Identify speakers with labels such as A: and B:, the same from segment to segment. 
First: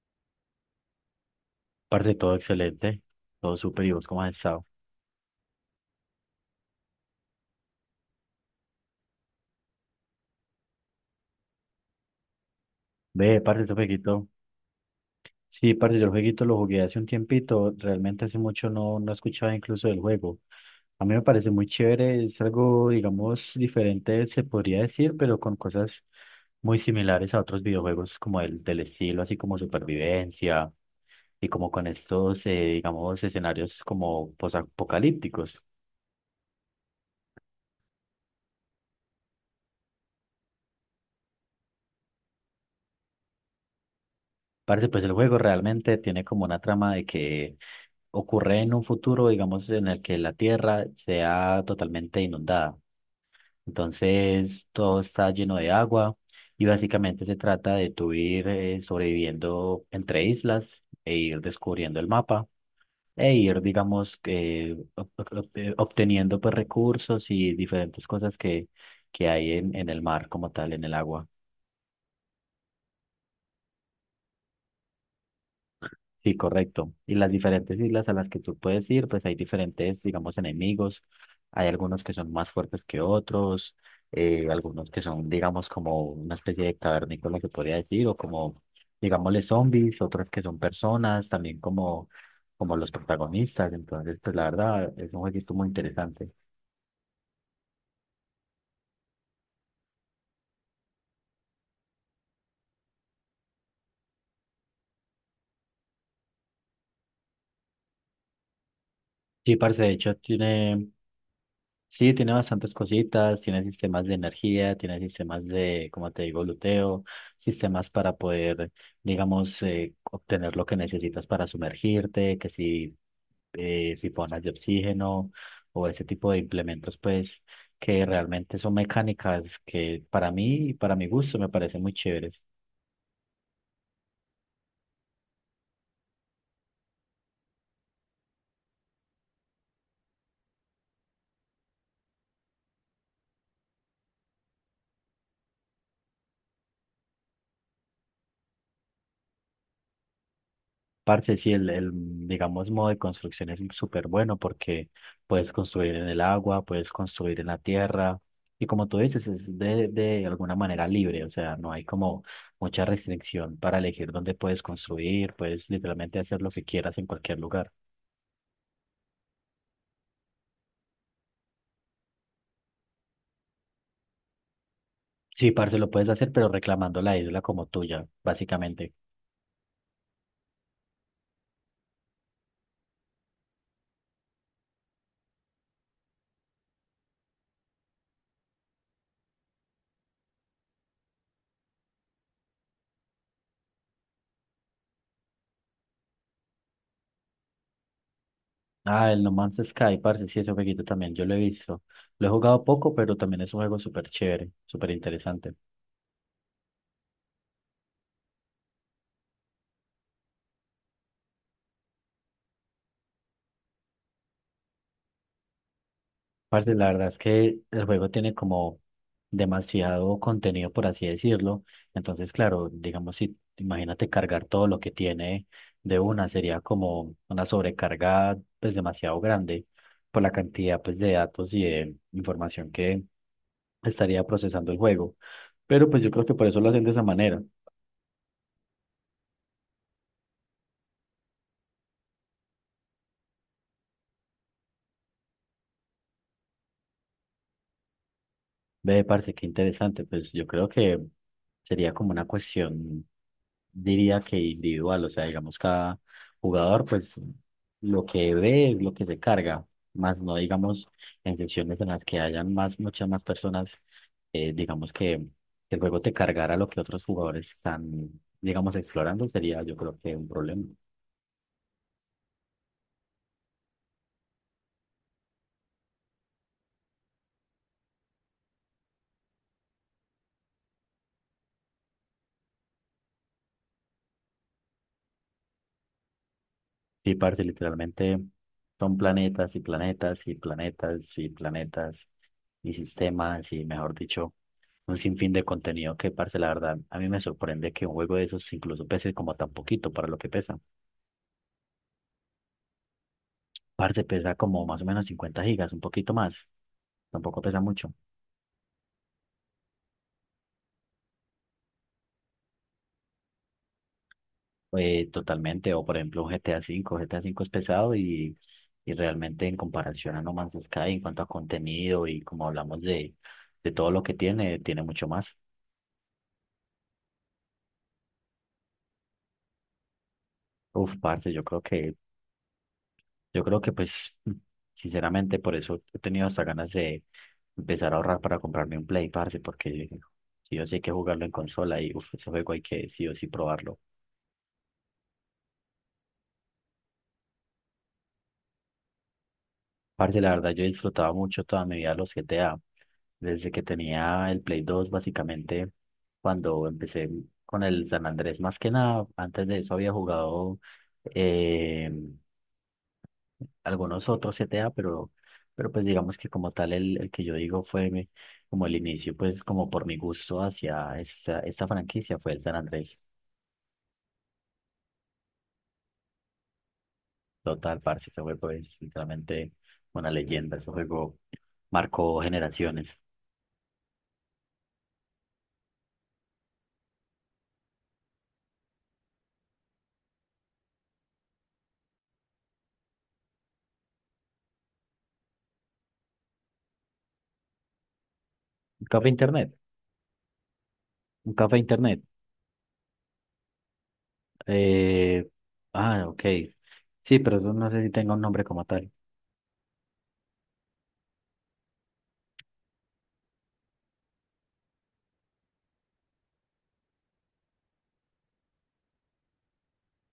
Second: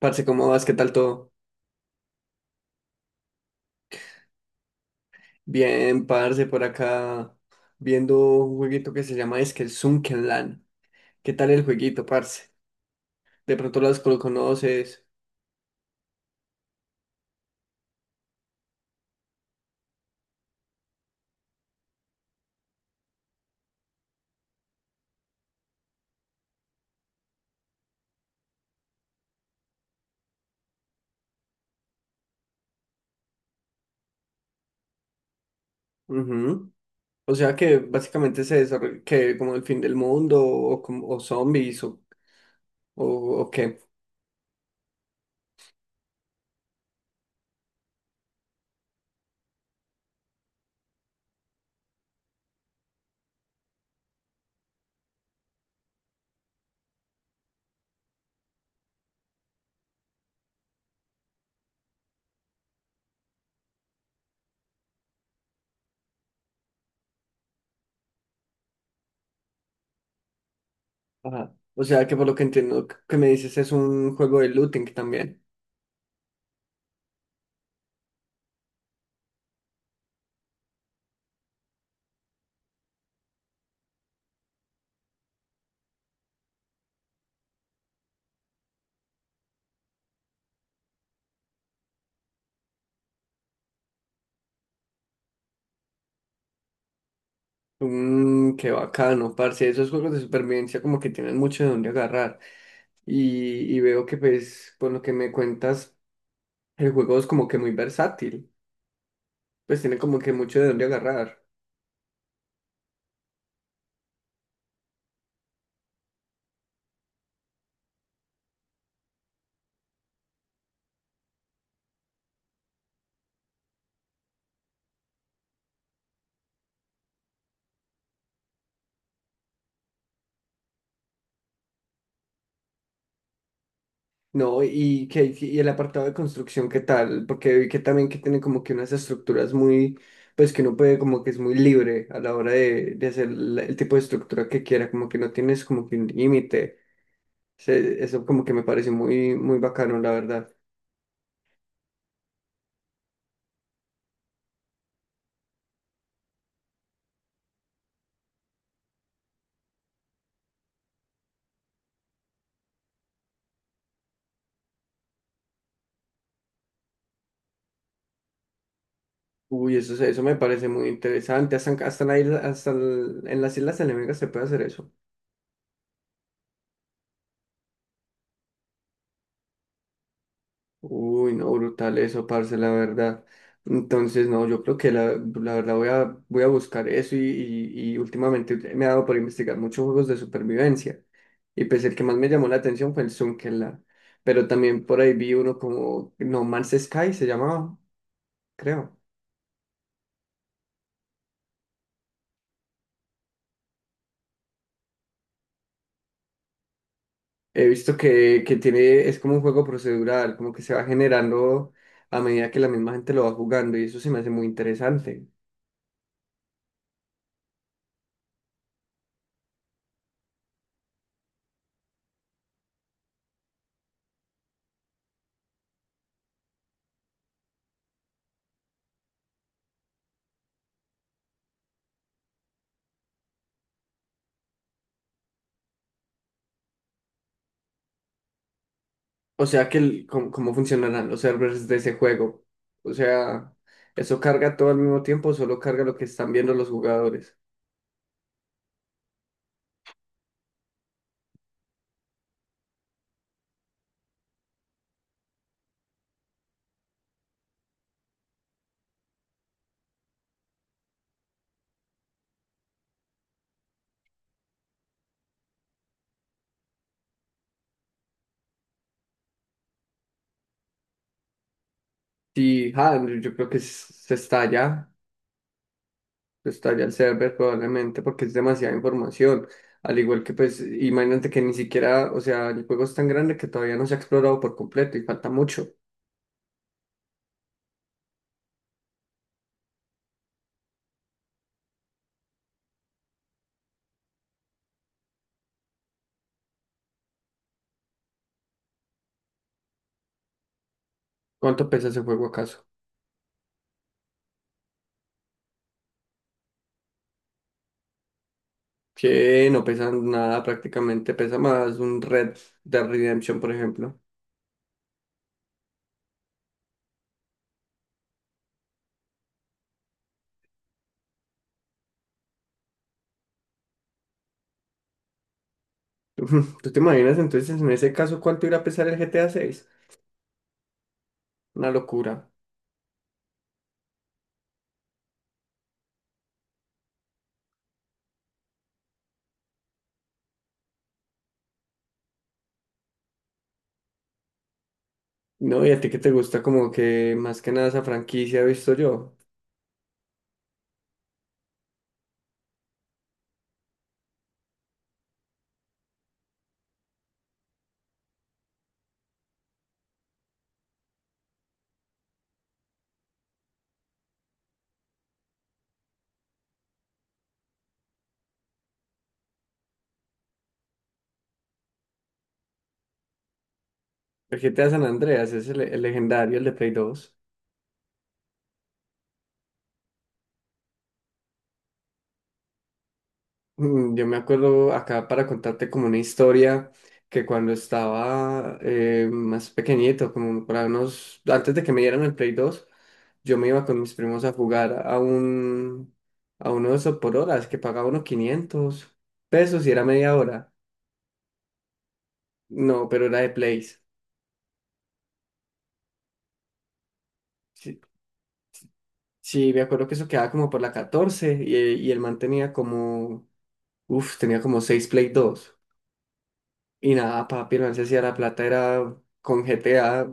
A: Parce, ¿cómo vas? ¿Qué tal todo?
B: Parce, todo excelente, todo súper y vos cómo has estado.
A: Bien, parce, por acá viendo un jueguito que se llama es que el Sunkenland. ¿Qué tal el jueguito, parce?
B: Ve,
A: De
B: parce, ese
A: pronto las lo
B: jueguito.
A: conoces.
B: Sí, parce, yo el jueguito lo jugué hace un tiempito, realmente hace mucho no escuchaba incluso del juego. A mí me parece muy chévere, es algo, digamos, diferente, se podría decir, pero con cosas muy similares a otros videojuegos como el del estilo, así como supervivencia y como con estos, digamos, escenarios como posapocalípticos.
A: Ujú. O sea que básicamente se desarrolla que como el fin del mundo o zombies o, o qué.
B: Parce, pues el juego realmente tiene como una trama de que ocurre en un futuro, digamos, en el que la Tierra sea totalmente inundada. Entonces, todo está lleno de agua y básicamente se trata de tú ir sobreviviendo entre islas e ir descubriendo el mapa e ir, digamos, que obteniendo pues recursos y diferentes cosas que hay en el mar como tal, en el agua.
A: Ajá. O sea que por lo que entiendo que me dices es un juego de looting también.
B: Sí, correcto. Y las diferentes islas a las que tú puedes ir, pues hay diferentes, digamos, enemigos. Hay algunos que son más fuertes que otros, algunos que son, digamos, como una especie de cavernícola que podría decir, o como, digámosle, zombies, otros que son personas, también como los protagonistas. Entonces, pues la verdad, es un jueguito muy interesante.
A: Mmm, qué bacano, parce. Esos juegos de supervivencia como que tienen mucho de dónde agarrar. Y veo que pues por lo que me cuentas el juego es como que muy versátil,
B: Sí,
A: pues
B: parce, de
A: tiene
B: hecho,
A: como que mucho de dónde
B: tiene.
A: agarrar.
B: Sí, tiene bastantes cositas, tiene sistemas de energía, tiene sistemas de, como te digo, luteo, sistemas para poder, digamos, obtener lo que necesitas para sumergirte, que si piponas de oxígeno o ese tipo de implementos, pues, que realmente son mecánicas que para mí y para mi gusto me parecen muy chéveres.
A: No, y el apartado de construcción, ¿qué tal? Porque vi que también que tiene como que unas estructuras muy, pues que uno puede como que es muy libre a la hora de hacer el tipo de estructura que quiera, como que no tienes como que un límite. Eso como que me parece muy, muy bacano, la verdad.
B: Parce, sí, digamos, modo de construcción es súper bueno porque puedes construir en el agua, puedes construir en la tierra y como tú dices, es de alguna manera libre, o sea, no hay como mucha restricción para elegir dónde puedes construir, puedes literalmente hacer lo que quieras en cualquier lugar.
A: Uy, eso, eso me parece muy interesante. Hasta, hasta en las Islas Enemigas se puede hacer eso.
B: Sí, parce, lo puedes hacer, pero reclamando la isla como tuya, básicamente.
A: Uy, no, brutal eso, parce, la verdad. Entonces, no, yo creo que la verdad voy a buscar eso y últimamente me ha dado por investigar muchos juegos de supervivencia. Y pues el que más me llamó la atención fue el Zunkenland. Pero también por ahí vi uno como No Man's Sky, se llamaba, creo.
B: Ah, el No Man's Sky, parce, sí, ese jueguito también yo lo he visto. Lo he jugado poco, pero también es un juego súper chévere, súper interesante.
A: He visto que tiene, es como un juego procedural, como que se va generando a medida que la misma gente lo va jugando y eso se me hace muy interesante.
B: Parce, la verdad es que el juego tiene como demasiado contenido, por así decirlo. Entonces, claro, digamos, si imagínate cargar todo lo que tiene de una, sería como una sobrecarga pues demasiado grande por la cantidad pues de datos y de información que estaría procesando el juego. Pero pues yo creo que por eso lo hacen de esa manera.
A: O sea que cómo, cómo funcionarán los servers de ese juego. O sea, ¿eso carga todo al mismo tiempo o solo carga lo que están viendo los jugadores?
B: Ve, parce, qué interesante. Pues yo creo que sería como una cuestión, diría que individual, o sea, digamos, cada jugador, pues lo que ve es lo que se carga, más no, digamos, en sesiones en las que hayan más, muchas más personas, digamos que el juego te cargara lo que otros jugadores están, digamos, explorando, sería yo creo que un problema.
A: Sí, ah, yo creo que se estalla el server probablemente porque es demasiada información. Al igual que pues, imagínate que ni siquiera, o sea, el juego es tan grande que todavía no se ha explorado por completo y falta mucho.
B: Sí, parce, literalmente son planetas y planetas y planetas y planetas y sistemas y, mejor dicho, un sinfín de contenido que, parce, la verdad, a mí me sorprende que un juego de esos incluso pese como tan poquito para lo que pesa.
A: ¿Cuánto pesa ese juego acaso?
B: Parce, pesa como más o menos 50 gigas, un poquito más, tampoco pesa mucho.
A: Que no pesa nada prácticamente, pesa más un Red Dead Redemption, por ejemplo.
B: Totalmente, o por ejemplo un GTA V, GTA V es pesado y realmente en comparación a No Man's Sky en cuanto a contenido y como hablamos de todo lo que tiene, tiene mucho más.
A: Ujú, ¿tú te imaginas entonces en ese caso cuánto irá a pesar el GTA 6?
B: Uf, parce, yo creo
A: Una
B: que.
A: locura.
B: Yo creo que pues, sinceramente, por eso he tenido hasta ganas de empezar a ahorrar para comprarme un Play, parce, porque sí o sí hay que jugarlo en consola y uf, ese juego hay que sí o sí probarlo.
A: No, y a ti que te gusta como que más que nada esa franquicia he visto yo.
B: Parce, la verdad, yo disfrutaba mucho toda mi vida los GTA. Desde que tenía el Play 2 básicamente, cuando empecé con el San Andrés, más que nada, antes de eso había jugado eh, algunos otros CTA, pero pues digamos que como tal el que yo digo fue mi como el inicio, pues como por mi gusto hacia esta, esta franquicia fue el San Andrés.
A: El GTA San Andreas es el legendario, el de Play 2.
B: Total, parce, ese juego es literalmente una leyenda, ese juego marcó generaciones.
A: Mm, yo me acuerdo acá para contarte como una historia que cuando estaba más pequeñito, como para unos, antes de que me dieran el Play 2, yo me iba con mis primos a jugar a uno de esos por horas que pagaba unos
B: Un
A: 500
B: café internet,
A: pesos y era media hora.
B: un café internet.
A: No, pero era de Place.
B: Eh, ok. Sí, pero eso no
A: Sí,
B: sé si tenga un nombre como tal.
A: sí, me acuerdo que eso quedaba como por la 14 y el man tenía como, uf, tenía como 6 Play dos. Y nada, papi, el man se hacía la plata, era con GTA,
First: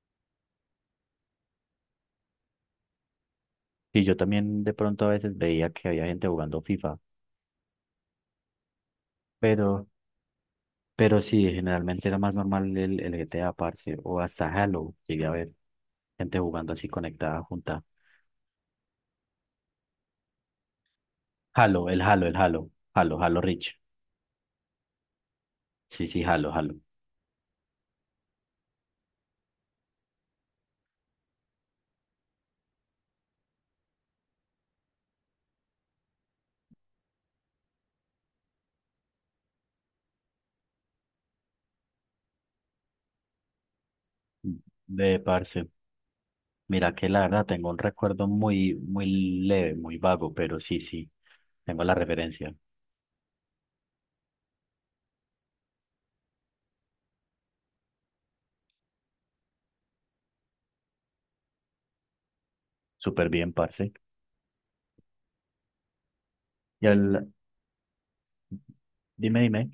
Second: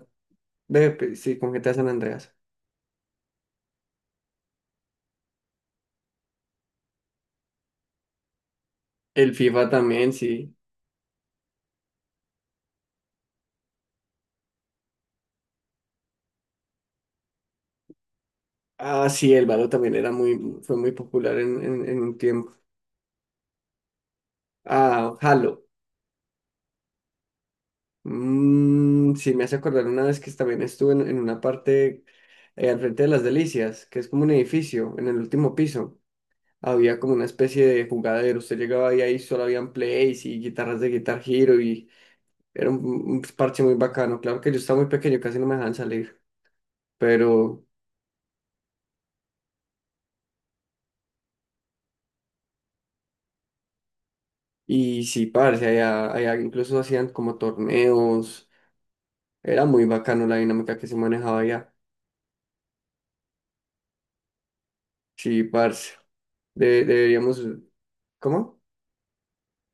A: con GTA San Andreas.
B: Y yo también de pronto a veces veía que había gente jugando FIFA,
A: El FIFA
B: pero.
A: también, sí.
B: Pero sí, generalmente era más normal el GTA, parce, o hasta Halo. Llegué a ver gente jugando así conectada junta.
A: Ah, sí, el Valo también era muy, fue muy popular en,
B: Halo,
A: en, en
B: el
A: un
B: Halo, el
A: tiempo.
B: Halo, Halo, Halo Reach.
A: Ah, Halo.
B: Sí, sí, Halo, Halo.
A: Mm, sí, me hace acordar una vez que también estuve en una parte al frente de las Delicias, que es como un edificio en el último piso. Había como una especie de jugadero. Usted llegaba ahí, ahí solo habían plays y guitarras de Guitar Hero y era un parche muy bacano. Claro que yo estaba muy
B: Ve,
A: pequeño, casi no me
B: parce,
A: dejaban salir,
B: mira que la verdad
A: pero
B: tengo un recuerdo muy, muy leve, muy vago, pero sí, sí, tengo la referencia.
A: y sí, parce, allá incluso hacían como torneos. Era muy bacano la dinámica que se manejaba allá.
B: Súper bien, parce.
A: Sí, parce. De-
B: Y el,
A: deberíamos, ¿Cómo?
B: dime, dime.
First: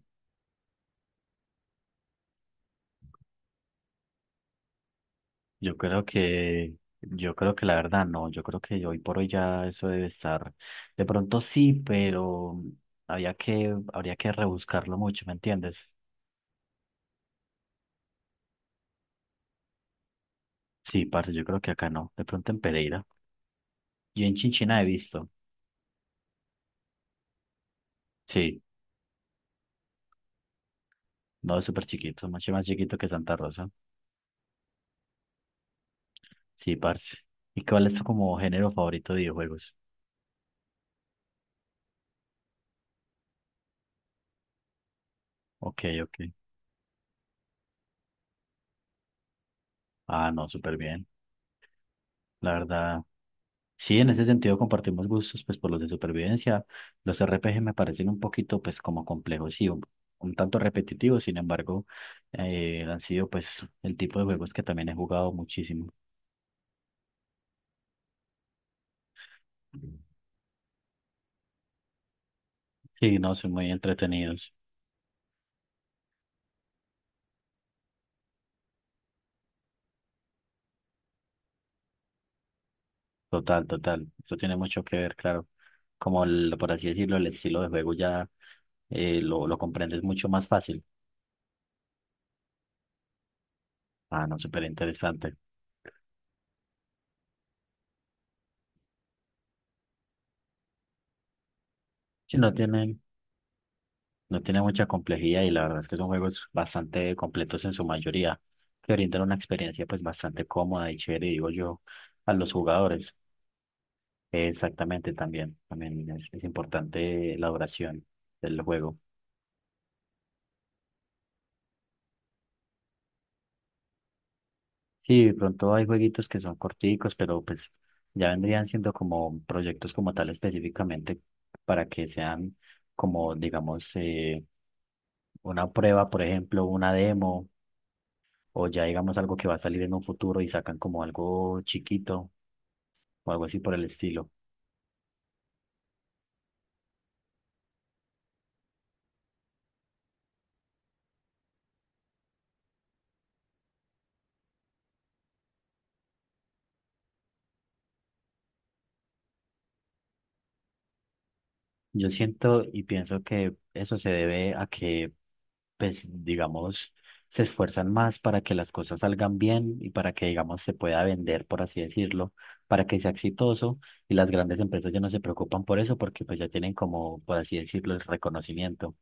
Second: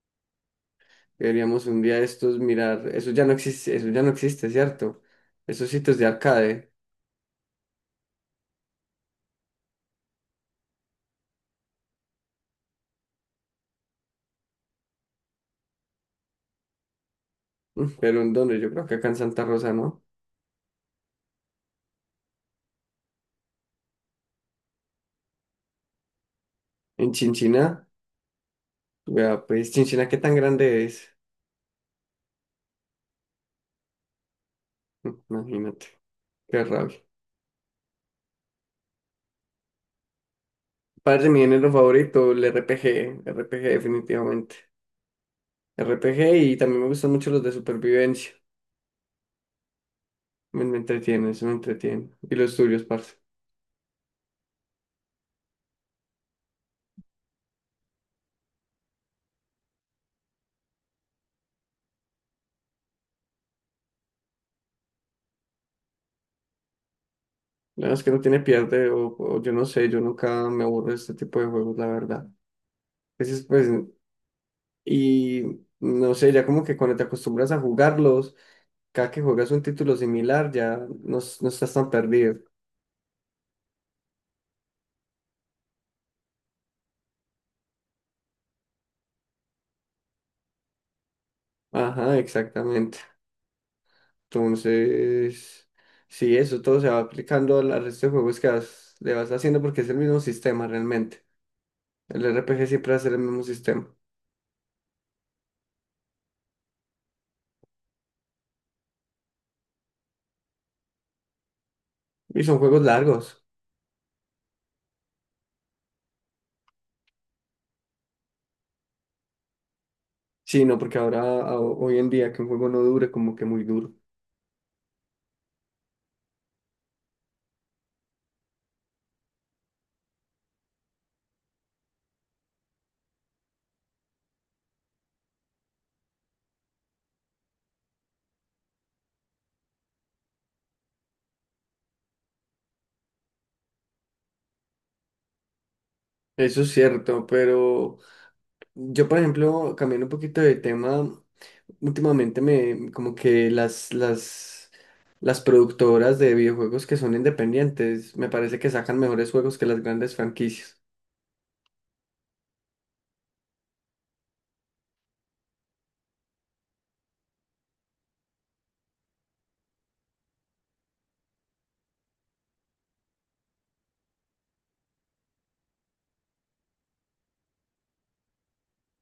A: Deberíamos un día de estos mirar, eso ya no existe, eso ya no existe, ¿cierto? Esos
B: Yo
A: sitios
B: creo
A: de arcade.
B: que, yo creo que la verdad no, yo creo que hoy por hoy ya eso debe estar, de pronto sí, pero había que, habría que rebuscarlo mucho, ¿me entiendes?
A: Mm, pero ¿en dónde? Yo creo que acá en Santa Rosa, ¿no?
B: Sí, parce, yo creo que acá no, de pronto en Pereira. Yo en Chinchina he visto,
A: En Chinchiná.
B: sí,
A: Vea, pues, Chinchina, ¿qué tan grande es?
B: no, es súper chiquito, mucho más chiquito que Santa Rosa,
A: Imagínate, qué
B: sí,
A: rabia.
B: parce. ¿Y cuál es tu como género favorito de videojuegos?
A: Padre, mi género favorito, el RPG, RPG definitivamente.
B: Ok, ok,
A: RPG y también me gustan mucho los de supervivencia.
B: ah, no,
A: Me,
B: súper
A: me
B: bien,
A: entretiene, eso me entretiene. Y
B: la
A: los tuyos,
B: verdad.
A: parce.
B: Sí, en ese sentido compartimos gustos, pues por los de supervivencia. Los RPG me parecen un poquito, pues como complejos y un tanto repetitivos, sin embargo, han sido pues el tipo de juegos que también he jugado muchísimo.
A: La verdad es que no tiene pierde, o yo no sé, yo nunca me aburro de este tipo de juegos, la verdad.
B: Sí, no,
A: Entonces,
B: son
A: pues,
B: muy entretenidos.
A: y no sé, ya como que cuando te acostumbras a jugarlos, cada que juegas un título similar, ya no estás tan perdido.
B: Total, total. Eso tiene mucho que ver, claro. Como el, por así decirlo, el estilo de juego ya lo comprendes mucho más fácil.
A: Ajá, exactamente.
B: Ah, no, súper interesante.
A: Entonces, sí, eso todo se va aplicando al al resto de juegos que le vas haciendo porque es el mismo sistema realmente. El
B: Si no
A: RPG siempre
B: tiene
A: va a ser el mismo sistema.
B: No tiene mucha complejidad y la verdad es que son juegos bastante completos en su mayoría, que brindan una experiencia pues bastante cómoda y chévere, digo yo, a
A: Y
B: los
A: son juegos
B: jugadores.
A: largos.
B: Exactamente, también, también es importante la duración del juego.
A: Sí, no, porque ahora, hoy en día, que un juego no dure, como que muy duro.
B: Sí, de pronto hay jueguitos que son corticos, pero pues ya vendrían siendo como proyectos como tal específicamente para que sean como, digamos, una prueba, por ejemplo, una demo o ya digamos algo que va a salir en un futuro y sacan como algo chiquito o algo así por el estilo.
A: Eso es cierto, pero yo, por ejemplo, cambiando un poquito de tema, últimamente me, como que las productoras de videojuegos que son independientes, me parece que sacan mejores juegos que las grandes franquicias.
B: Yo siento y pienso que eso se debe a que, pues, digamos, se esfuerzan más para que las cosas salgan bien y para que, digamos, se pueda vender, por así decirlo, para que sea exitoso y las grandes empresas ya no se preocupan por eso porque pues ya tienen como, por así decirlo, el reconocimiento.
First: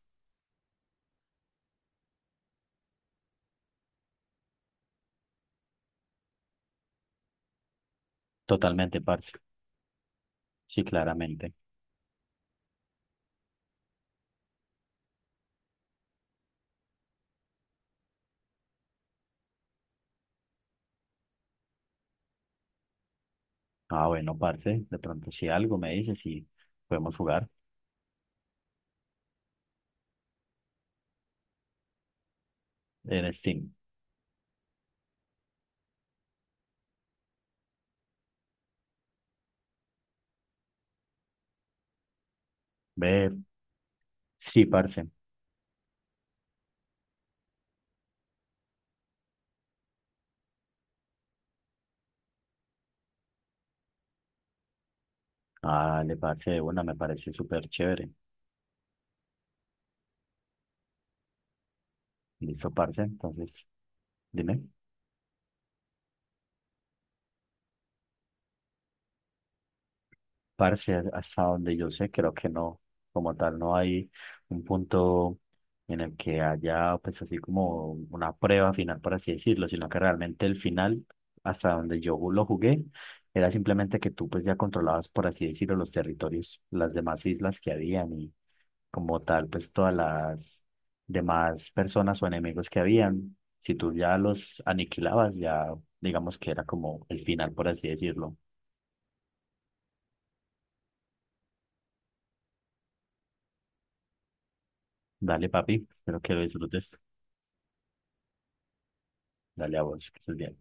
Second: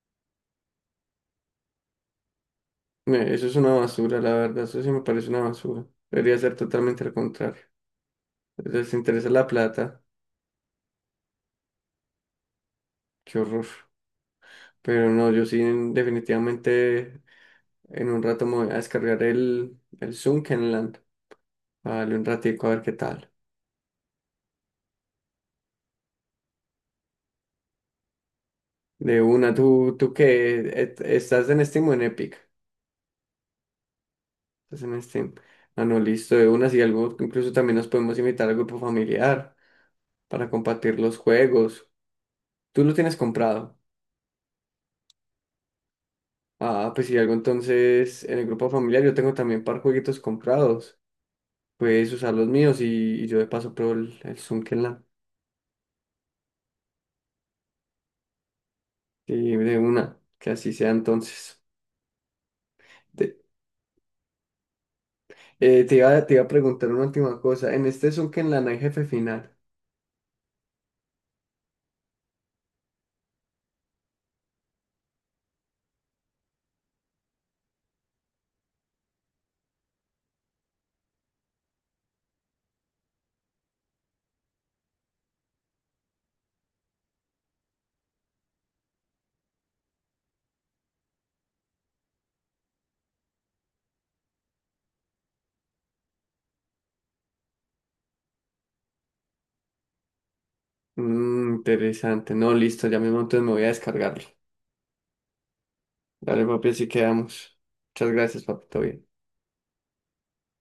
A: Eso es una basura, la verdad, eso sí me parece una basura. Debería ser totalmente al contrario. Les
B: Totalmente,
A: interesa
B: parce.
A: la plata,
B: Sí, claramente.
A: qué horror. Pero no, yo sí definitivamente en un rato me voy a descargar el Land Vale, un ratico a ver qué tal.
B: Ah, bueno, parce, de pronto si algo me dices y podemos jugar
A: De una, tú que estás en Steam o en Epic.
B: en Steam.
A: Estás en Steam. Ah, no, listo, de una, si algo, incluso también nos podemos invitar al grupo familiar para compartir los juegos. Tú lo tienes
B: Ve,
A: comprado.
B: sí, parce.
A: Ah, pues si algo entonces en el grupo familiar yo tengo también par jueguitos comprados. Puedes usar los míos y yo de paso pruebo el Zunkenland.
B: Dale, parce, de una, me parece súper chévere.
A: Sí, de una, que así sea entonces.
B: Listo, parce.
A: Te,
B: Entonces, dime,
A: te iba a preguntar una última cosa. En este Zunkenland hay jefe final.
B: parce, hasta donde yo sé, creo que no, como tal, no hay un punto en el que haya, pues, así como una prueba final, por así decirlo, sino que realmente el final, hasta donde yo lo jugué, era simplemente que tú, pues, ya controlabas, por así decirlo, los territorios, las demás islas que habían como tal, pues todas las demás personas o enemigos que habían, si tú ya los aniquilabas, ya digamos que era como el final, por así decirlo.
A: Mm, interesante. No, listo, ya mismo entonces me voy a descargarlo.
B: Dale, papi, espero que lo
A: Dale, papi, así
B: disfrutes.
A: quedamos. Muchas gracias, papi, todo bien.
B: Dale a vos, que estés bien.